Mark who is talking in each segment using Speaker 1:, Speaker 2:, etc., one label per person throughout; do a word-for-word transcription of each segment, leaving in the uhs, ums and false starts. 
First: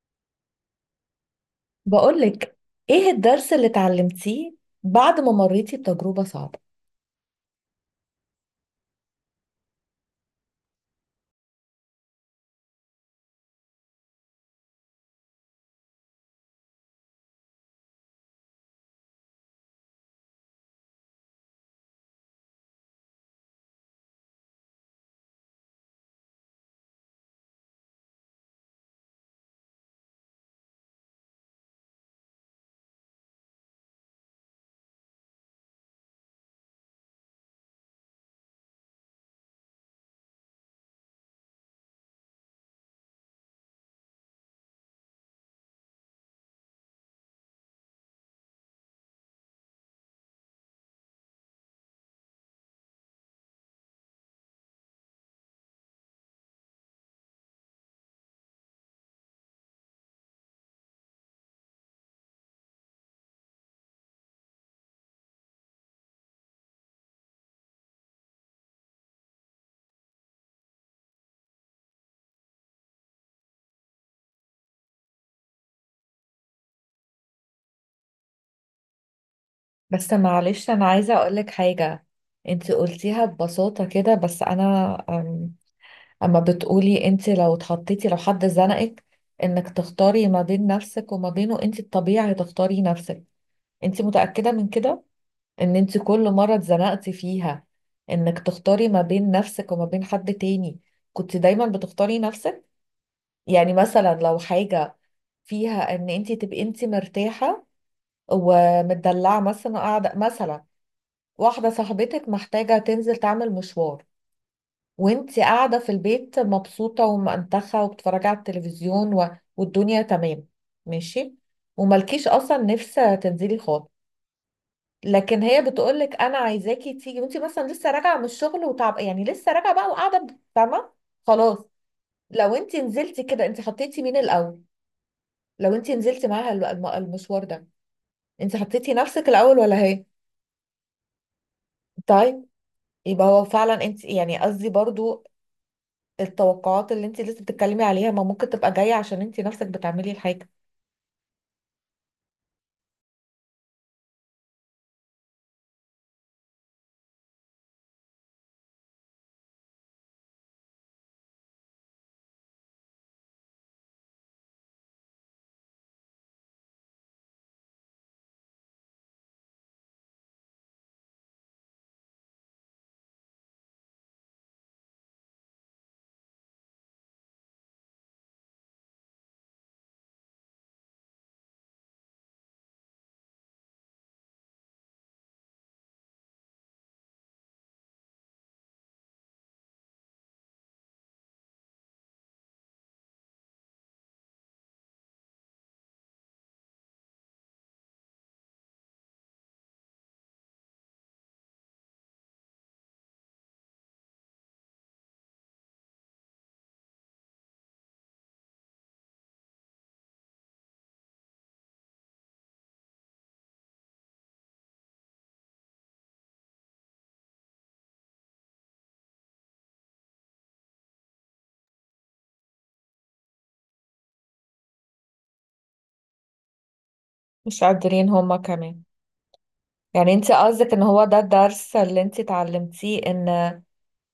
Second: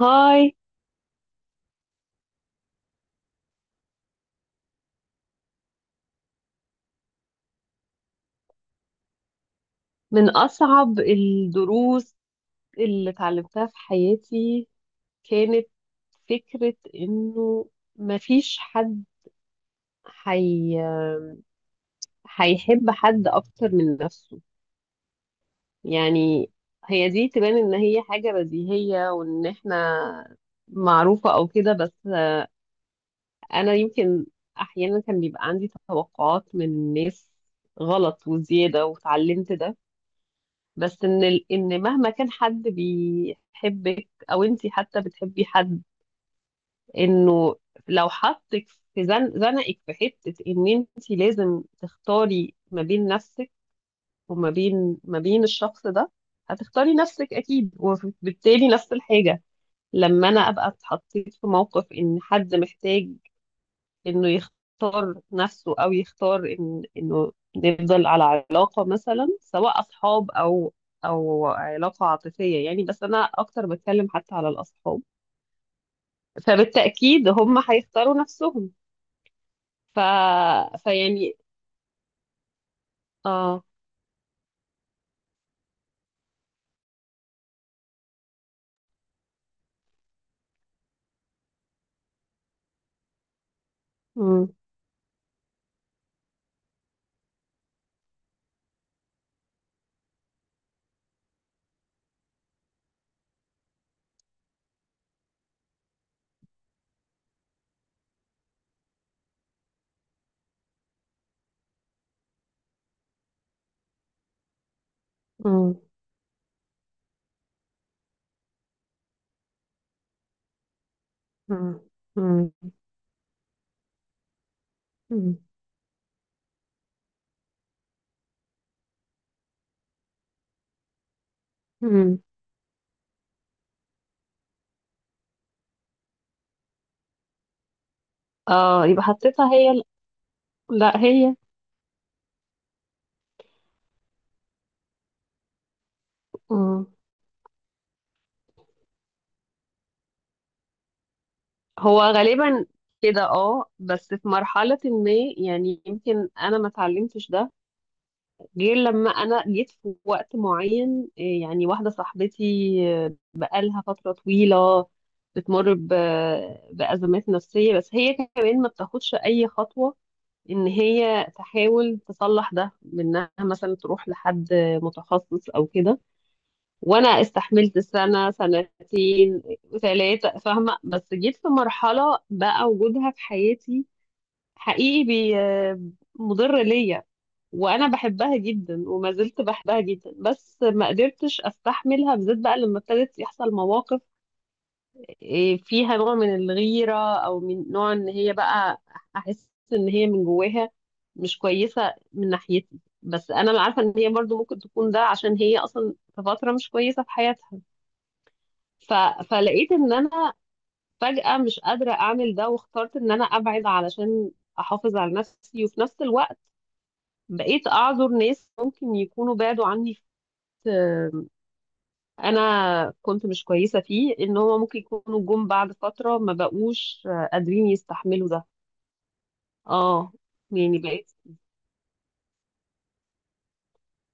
Speaker 1: هاي.
Speaker 2: بقولك، ايه الدرس اللي اتعلمتيه بعد ما مريتي بتجربة صعبة؟
Speaker 1: من أصعب الدروس اللي اتعلمتها في حياتي كانت فكرة إنه مفيش حد حي... هيحب حد أكتر من نفسه. يعني هي دي تبان إن هي حاجة بديهية وإن إحنا معروفة أو كده، بس أنا يمكن أحيانا كان بيبقى عندي توقعات من الناس غلط وزيادة، وتعلمت ده. بس ان ال- ان مهما كان حد بيحبك او انت حتى بتحبي حد، انه لو حطك في زن زنقك في حته ان انت لازم تختاري ما بين نفسك وما بين ما بين الشخص ده، هتختاري نفسك اكيد. وبالتالي نفس الحاجه، لما انا ابقى اتحطيت في موقف ان حد محتاج انه يختار نفسه او يختار إن انه يفضل على علاقة، مثلا سواء اصحاب او او علاقة عاطفية، يعني بس انا اكتر بتكلم حتى على الاصحاب، فبالتأكيد هم هيختاروا نفسهم. ف
Speaker 2: بس معلش، انا عايزة
Speaker 1: فيعني،
Speaker 2: اقولك حاجة. انت قلتيها
Speaker 1: اه.
Speaker 2: ببساطة كده، بس انا أم، اما بتقولي انت، لو اتحطيتي لو حد زنقك انك تختاري ما بين نفسك وما بينه، انت الطبيعي تختاري نفسك. انت
Speaker 1: مم.
Speaker 2: متأكدة من كده؟ ان انت كل مرة اتزنقتي فيها انك تختاري ما بين نفسك وما بين حد تاني كنت دايما بتختاري نفسك؟ يعني مثلا لو حاجة فيها ان انت تبقي انت مرتاحة ومتدلعة، مثلا قاعدة، مثلا واحدة صاحبتك محتاجة تنزل تعمل مشوار، وانت
Speaker 1: مم.
Speaker 2: قاعدة في البيت مبسوطة ومنتخة وبتتفرجي على التلفزيون و... والدنيا تمام، ماشي،
Speaker 1: مم.
Speaker 2: وملكيش
Speaker 1: مم.
Speaker 2: اصلا نفس تنزلي خالص.
Speaker 1: مم.
Speaker 2: لكن هي بتقولك انا عايزاكي تيجي، وانت مثلا لسه راجعه من الشغل وتعب، يعني لسه راجعه بقى وقاعده، فاهمه؟ خلاص.
Speaker 1: مم.
Speaker 2: لو انت نزلتي كده، انت حطيتي مين الاول؟ لو انت نزلتي معاها الم- الم- المشوار ده، انت
Speaker 1: اه،
Speaker 2: حطيتي
Speaker 1: يبقى
Speaker 2: نفسك
Speaker 1: حطيتها
Speaker 2: الاول
Speaker 1: هي
Speaker 2: ولا
Speaker 1: ال-
Speaker 2: هي؟
Speaker 1: لا هي.
Speaker 2: طيب. يبقى هو فعلا انت، يعني قصدي برضو،
Speaker 1: مم.
Speaker 2: التوقعات اللي انت لسه بتتكلمي عليها ما ممكن تبقى جاية عشان انت نفسك بتعملي الحاجة؟
Speaker 1: هو غالبا كده، اه، بس في مرحلة ما، يعني يمكن انا ما اتعلمتش ده غير لما انا جيت في وقت معين، إيه، يعني واحده صاحبتي، آه، بقالها فتره طويله بتمر ب- بازمات نفسيه، بس هي كمان ما بتاخدش اي خطوه ان هي تحاول تصلح ده، بانها مثلا تروح لحد متخصص او كده. وانا استحملت سنه، سنتين، ثلاثه، فاهمه، بس جيت في مرحله بقى وجودها في حياتي حقيقي بي مضر ليا. وانا بحبها جدا، وما زلت بحبها جدا، بس ما قدرتش استحملها، بالذات بقى لما ابتدت يحصل مواقف إيه، فيها نوع من الغيرة، او من نوع ان هي بقى احس ان هي من جواها مش كويسة من ناحيتي، بس انا عارفة ان هي برضو ممكن تكون ده عشان هي اصلا في فترة مش كويسة في حياتها. ف... فلقيت ان انا فجأة مش قادرة اعمل ده، واخترت ان انا ابعد علشان احافظ على نفسي. وفي نفس الوقت بقيت أعذر ناس ممكن يكونوا بعدوا عني في وقت أنا كنت مش كويسة فيه، إن هما ممكن يكونوا جم بعد فترة ما بقوش
Speaker 2: مش
Speaker 1: قادرين
Speaker 2: قادرين
Speaker 1: يستحملوا
Speaker 2: هما
Speaker 1: ده.
Speaker 2: كمان.
Speaker 1: اه.
Speaker 2: يعني انت قصدك
Speaker 1: يعني
Speaker 2: ان هو
Speaker 1: بقيت،
Speaker 2: ده الدرس اللي انت اتعلمتيه، ان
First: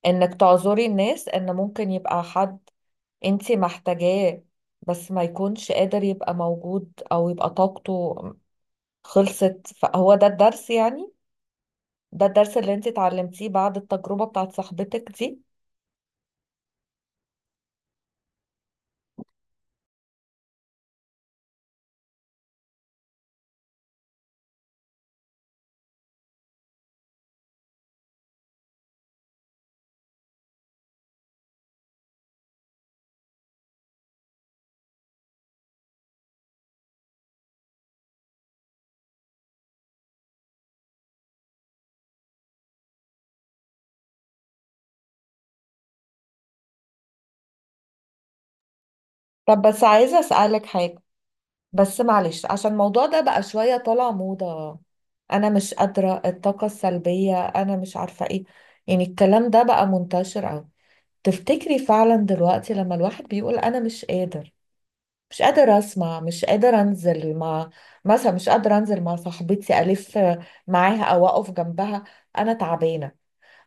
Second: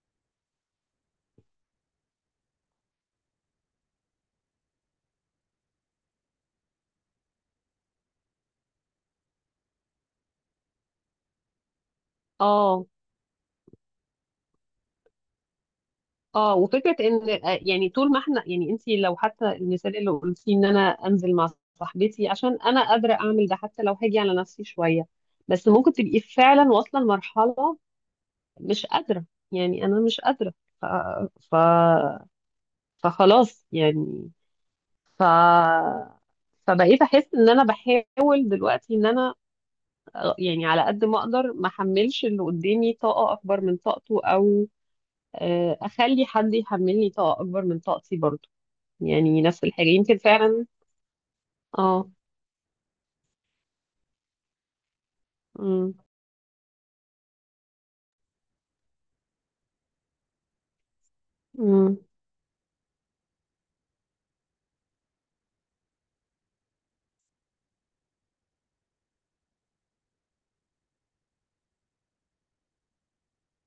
Speaker 2: انك تعذري الناس، ان ممكن يبقى حد انت محتاجاه بس ما يكونش قادر يبقى موجود او يبقى طاقته خلصت، فهو ده الدرس يعني؟ ده الدرس اللي انت
Speaker 1: اه
Speaker 2: اتعلمتيه بعد التجربة بتاعت صاحبتك دي؟
Speaker 1: اه وفكرة إن، آه، يعني طول ما احنا، يعني انت لو حتى المثال اللي قلتيه إن أنا أنزل مع صاحبتي عشان أنا قادرة أعمل ده، حتى لو هاجي على نفسي شوية، بس ممكن تبقي فعلا واصلة لمرحلة مش قادرة، يعني أنا مش قادرة. ف... ف... فخلاص يعني. ف فبقيت احس ان انا بحاول دلوقتي ان انا، آه، يعني على قد ما اقدر ما احملش اللي قدامي طاقه اكبر من طاقته، او آه، اخلي حد يحملني طاقه اكبر من طاقتي برضه، يعني
Speaker 2: طب
Speaker 1: نفس
Speaker 2: بس
Speaker 1: الحاجه يمكن
Speaker 2: عايزة اسألك
Speaker 1: فعلا.
Speaker 2: حاجة. بس
Speaker 1: اه.
Speaker 2: معلش، عشان الموضوع ده بقى شوية طالع موضة، انا مش
Speaker 1: امم.
Speaker 2: قادرة، الطاقة السلبية، انا مش عارفة ايه، يعني الكلام ده بقى منتشر اوي. تفتكري
Speaker 1: امم.
Speaker 2: فعلا دلوقتي لما الواحد بيقول انا مش قادر، مش قادر اسمع، مش قادر انزل مع، مثلا مش قادر انزل مع صاحبتي الف معاها او اقف جنبها، انا تعبانة،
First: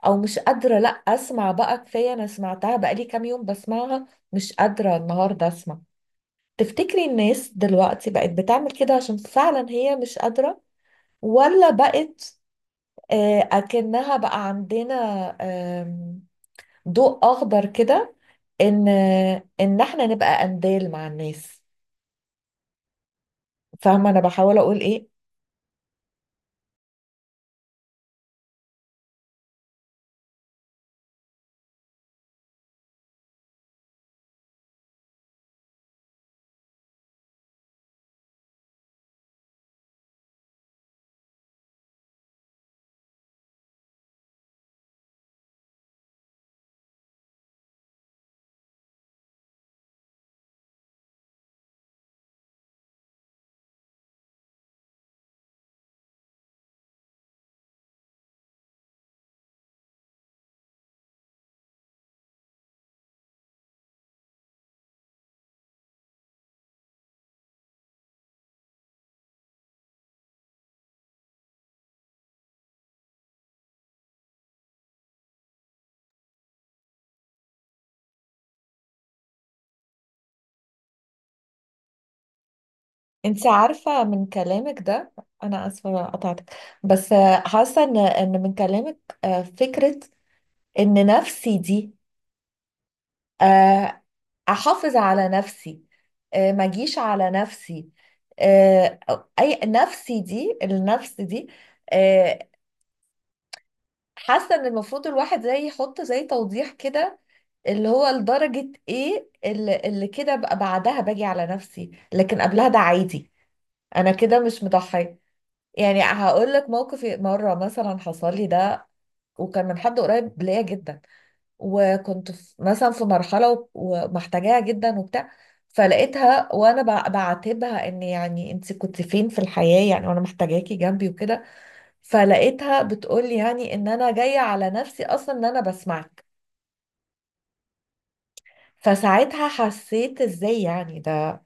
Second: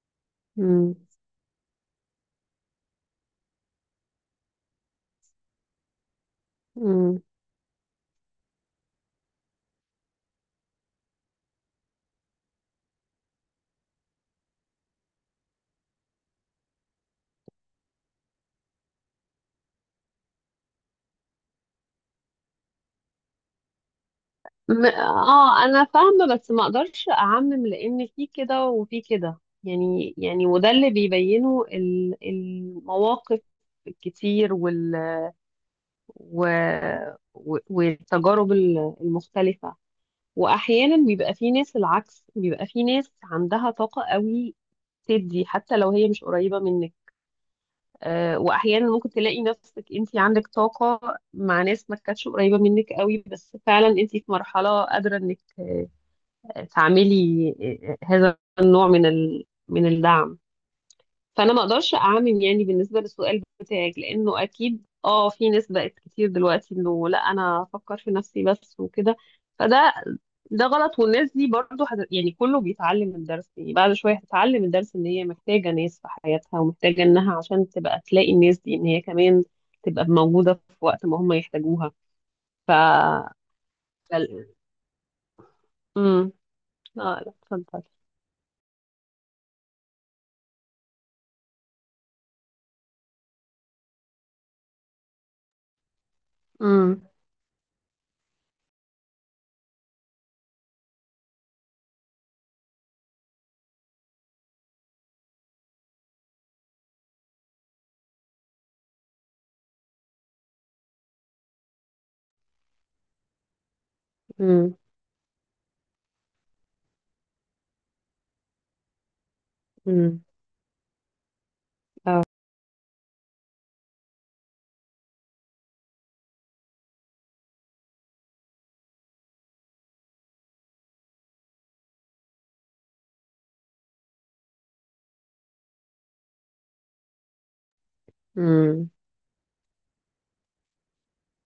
Speaker 2: او مش قادره لا
Speaker 1: امم.
Speaker 2: اسمع بقى، كفايه انا سمعتها بقالي كام يوم بسمعها، مش قادره النهارده اسمع، تفتكري
Speaker 1: امم.
Speaker 2: الناس دلوقتي بقت بتعمل كده عشان فعلا هي مش قادره، ولا بقت آه، اكنها بقى عندنا آم، ضوء اخضر كده ان ان احنا نبقى قنديل مع الناس؟ فاهمه انا بحاول اقول
Speaker 1: م-
Speaker 2: ايه؟
Speaker 1: اه انا فاهمه، بس ما اقدرش اعمم لان في كده وفي كده يعني. يعني وده اللي بيبينه ال- المواقف الكتير و... و... والتجارب ال- المختلفة. وأحيانا بيبقى في ناس العكس، بيبقى في ناس عندها طاقة قوي تدي حتى لو هي مش قريبة منك، آه، وأحيانا ممكن تلاقي نفسك أنت عندك طاقة مع ناس ما كانتش قريبة منك قوي، بس فعلا أنت في مرحلة قادرة إنك تعملي آه، آه، هذا النوع من ال... من الدعم. فانا ما اقدرش اعمم يعني بالنسبه للسؤال بتاعك، لانه اكيد اه في ناس بقت كتير دلوقتي انه لا انا افكر في نفسي بس وكده، فده ده غلط. والناس دي برضو حد... يعني كله بيتعلم الدرس، يعني بعد شويه هتتعلم الدرس ان هي محتاجه ناس في حياتها، ومحتاجه انها عشان تبقى تلاقي الناس دي ان هي كمان تبقى موجوده في وقت ما هم يحتاجوها. ف
Speaker 2: انت عارفه من
Speaker 1: فال-
Speaker 2: كلامك ده، انا اسفه
Speaker 1: امم.
Speaker 2: قطعتك، بس
Speaker 1: اه لا
Speaker 2: آه،
Speaker 1: اتفضل.
Speaker 2: حاسه ان ان من كلامك آه، فكره ان نفسي دي، آه، احافظ على نفسي، آه، ما اجيش
Speaker 1: امم.
Speaker 2: على نفسي، آه، أو- اي نفسي دي، النفس دي، آه، حاسه ان المفروض الواحد زي يحط زي توضيح كده، اللي هو لدرجه ايه اللي, اللي كده بقى بعدها باجي على نفسي، لكن قبلها ده عادي، انا كده مش
Speaker 1: امم.
Speaker 2: مضحيه. يعني هقول لك موقف مره مثلا حصل لي ده، وكان من حد قريب ليا جدا، وكنت في مثلا في مرحلة وب- ومحتاجاها جدا وبتاع، فلقيتها وانا بع- بعاتبها، ان يعني انت كنت فين في الحياة يعني، وانا محتاجاكي جنبي وكده، فلقيتها بتقولي يعني ان انا جاية على نفسي اصلا ان انا بسمعك.
Speaker 1: امم.
Speaker 2: فساعتها حسيت ازاي يعني ده،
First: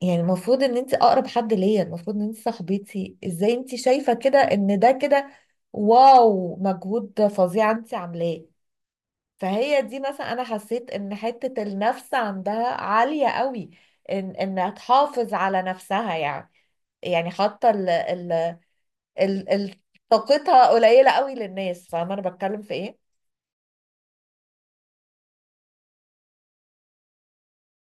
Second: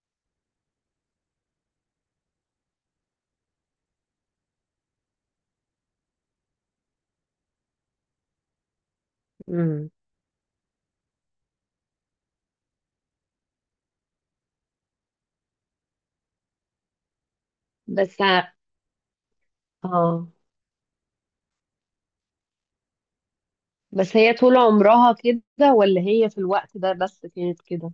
Speaker 2: يعني المفروض ان انت اقرب حد ليا، المفروض ان انت صاحبتي، ازاي انت شايفة كده ان ده كده؟ واو، مجهود فظيع انت عاملاه! فهي
Speaker 1: امم.
Speaker 2: دي مثلا، انا حسيت ان حتة النفس عندها عالية قوي، ان انها تحافظ على نفسها يعني، يعني حاطة ال
Speaker 1: بس
Speaker 2: ال ال ال
Speaker 1: اه
Speaker 2: طاقتها قليلة قوي للناس. فاهمة انا بتكلم في ايه؟
Speaker 1: بس هي طول عمرها كده ولا هي في الوقت ده بس كانت كده؟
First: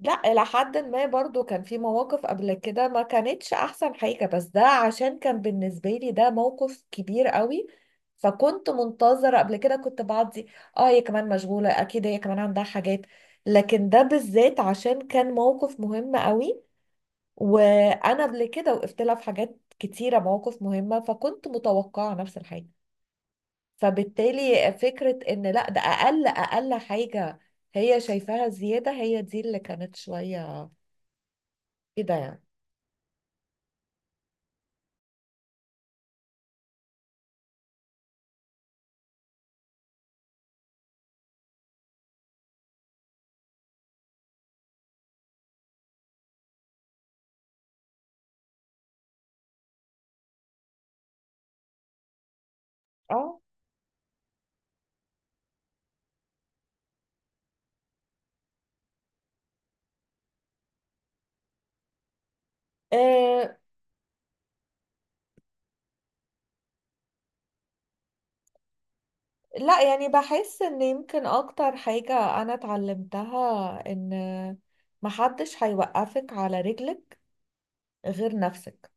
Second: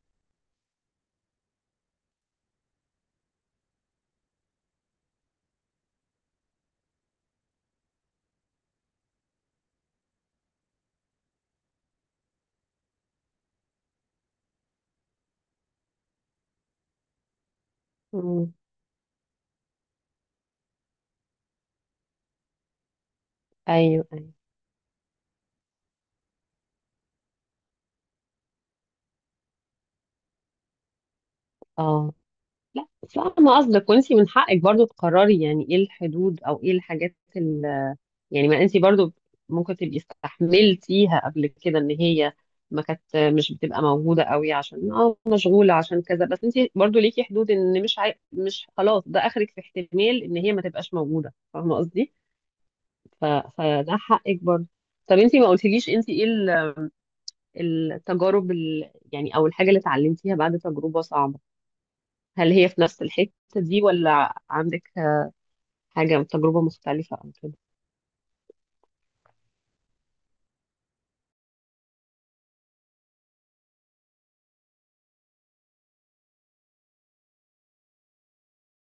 Speaker 2: لا، الى حد ما برضو كان في مواقف قبل كده ما كانتش احسن حاجة، بس ده عشان كان بالنسبة لي ده موقف كبير قوي. فكنت منتظرة. قبل كده كنت بعدي، اه هي كمان مشغولة، اكيد هي كمان عندها حاجات، لكن ده بالذات عشان كان موقف مهم قوي، وانا قبل
Speaker 1: مم.
Speaker 2: كده وقفت لها في حاجات كتيره، مواقف مهمه، فكنت متوقعه نفس الحاجه.
Speaker 1: ايوه، ايوه.
Speaker 2: فبالتالي فكره ان لا، ده اقل اقل حاجه هي شايفاها زياده، هي دي اللي كانت شويه
Speaker 1: اه،
Speaker 2: كده يعني.
Speaker 1: لا فاهمة قصدك، وانتي من حقك برضو تقرري يعني ايه الحدود او ايه الحاجات ال... يعني. ما انتي برضو ممكن تبقي استحملتيها قبل كده ان هي ما كانت مش بتبقى موجودة قوي عشان اه مشغولة عشان كذا، بس انتي برضو ليكي حدود، ان مش عاي... مش خلاص ده اخرك في احتمال ان هي ما تبقاش موجودة، فاهمة قصدي؟ ف...
Speaker 2: اه
Speaker 1: فده حقك برضو. طب انتي ما قلتليش انتي ايه ال... التجارب ال... يعني، او الحاجه اللي اتعلمتيها بعد تجربه صعبه؟ هل هي في نفس الحته
Speaker 2: آه،
Speaker 1: دي، ولا عندك حاجه، تجربه مختلفه او كده؟
Speaker 2: لا يعني بحس ان يمكن اكتر حاجه انا اتعلمتها، ان محدش هيوقفك على رجلك غير نفسك.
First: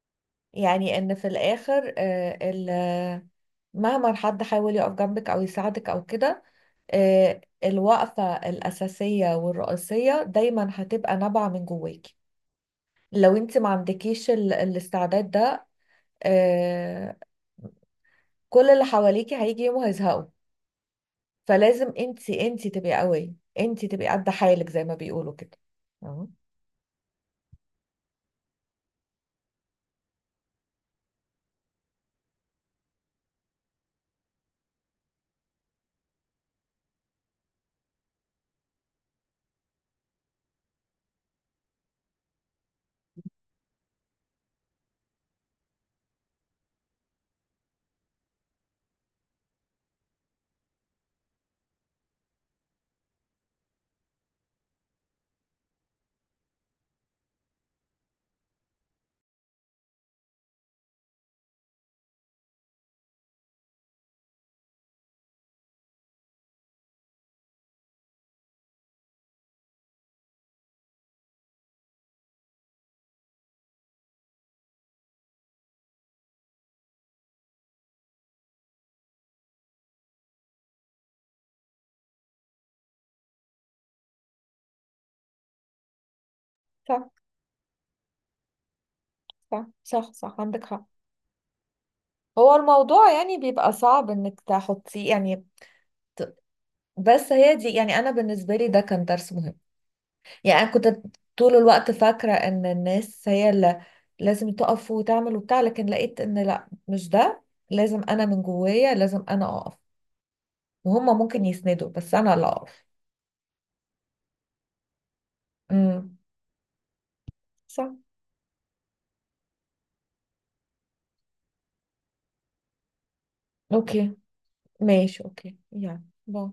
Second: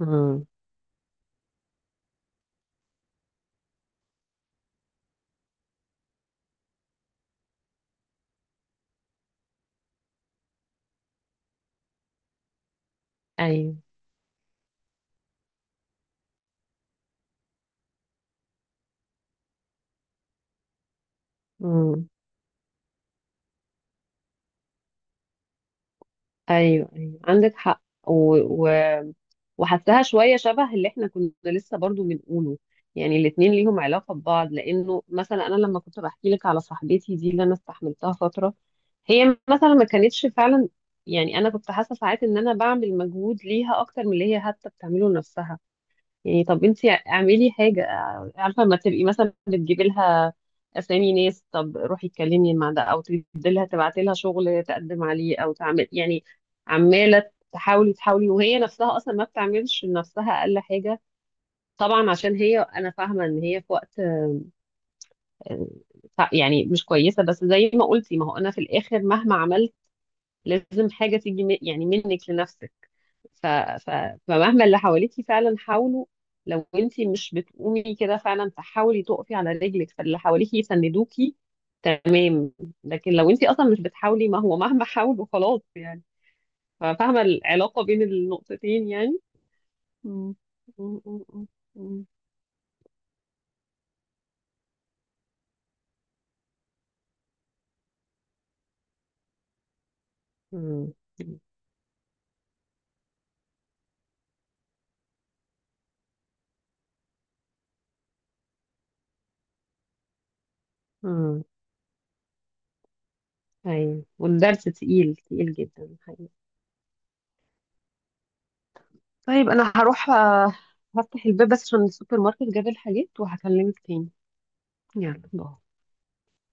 Speaker 1: امم.
Speaker 2: يعني ان في الاخر، آه، ال- مهما حد حاول يقف جنبك او يساعدك او كده، آه، الوقفة الأساسية والرئيسية دايما هتبقى نابعة من جواكي. لو انت ما
Speaker 1: ايوه.
Speaker 2: عندكيش ال- الاستعداد ده، آه، كل اللي حواليكي هيجي يوم وهيزهقوا. فلازم
Speaker 1: مم.
Speaker 2: انت انت تبقي قوية، انت تبقي قد حالك زي ما بيقولوا كده. أهو.
Speaker 1: ايوه، ايوه، عندك حق. و... و... وحسها شويه شبه اللي احنا كنا لسه برضو بنقوله، يعني الاتنين ليهم علاقه ببعض. لانه مثلا انا لما كنت بحكي لك على صاحبتي دي اللي انا استحملتها فتره، هي مثلا ما كانتش فعلا، يعني انا كنت حاسه ساعات ان انا بعمل مجهود ليها اكتر من اللي هي حتى بتعمله لنفسها. يعني طب انت اعملي حاجة، عارفة لما تبقي مثلا بتجيبي لها اسامي ناس، طب روحي اتكلمي مع ده، او تدي لها، تبعتي لها شغل تقدم عليه، او تعمل، يعني عمالة تحاولي تحاولي، وهي نفسها اصلا ما بتعملش لنفسها اقل حاجة. طبعا عشان هي، انا فاهمة ان هي في وقت آه، يعني مش كويسة، بس زي ما قلتي، ما هو انا في الاخر مهما عملت لازم حاجة تيجي من- يعني منك لنفسك. ف... ف... فمهما اللي حواليكي فعلا حاولوا، لو انتي مش بتقومي كده فعلا تحاولي تقفي على رجلك، فاللي حواليكي يسندوكي، تمام. لكن لو انتي اصلا مش بتحاولي ما هو مهما حاولوا خلاص يعني.
Speaker 2: صح،
Speaker 1: فاهمة العلاقة بين النقطتين يعني؟
Speaker 2: صح، صح،
Speaker 1: مم.
Speaker 2: صح، عندك حق.
Speaker 1: مم. مم. مم.
Speaker 2: هو الموضوع يعني بيبقى صعب انك تحطيه يعني، ت- بس هي دي، يعني انا بالنسبة لي ده كان درس مهم. يعني انا
Speaker 1: امم.
Speaker 2: كنت طول الوقت فاكرة ان الناس هي اللي لازم تقف وتعمل وبتاع، لكن لقيت ان لا، مش ده، لازم انا من جوايا، لازم انا اقف، وهم ممكن
Speaker 1: امم.
Speaker 2: يسندوا بس انا اللي اقف.
Speaker 1: ايوه، والدرس تقيل تقيل جدا
Speaker 2: امم.
Speaker 1: حقيقي.
Speaker 2: صح.
Speaker 1: طيب انا هروح، آه، هفتح الباب بس عشان السوبر ماركت جاب الحاجات، وهكلمك تاني.
Speaker 2: اوكي،
Speaker 1: يلا
Speaker 2: ماشي،
Speaker 1: باي.
Speaker 2: اوكي، يلا باي.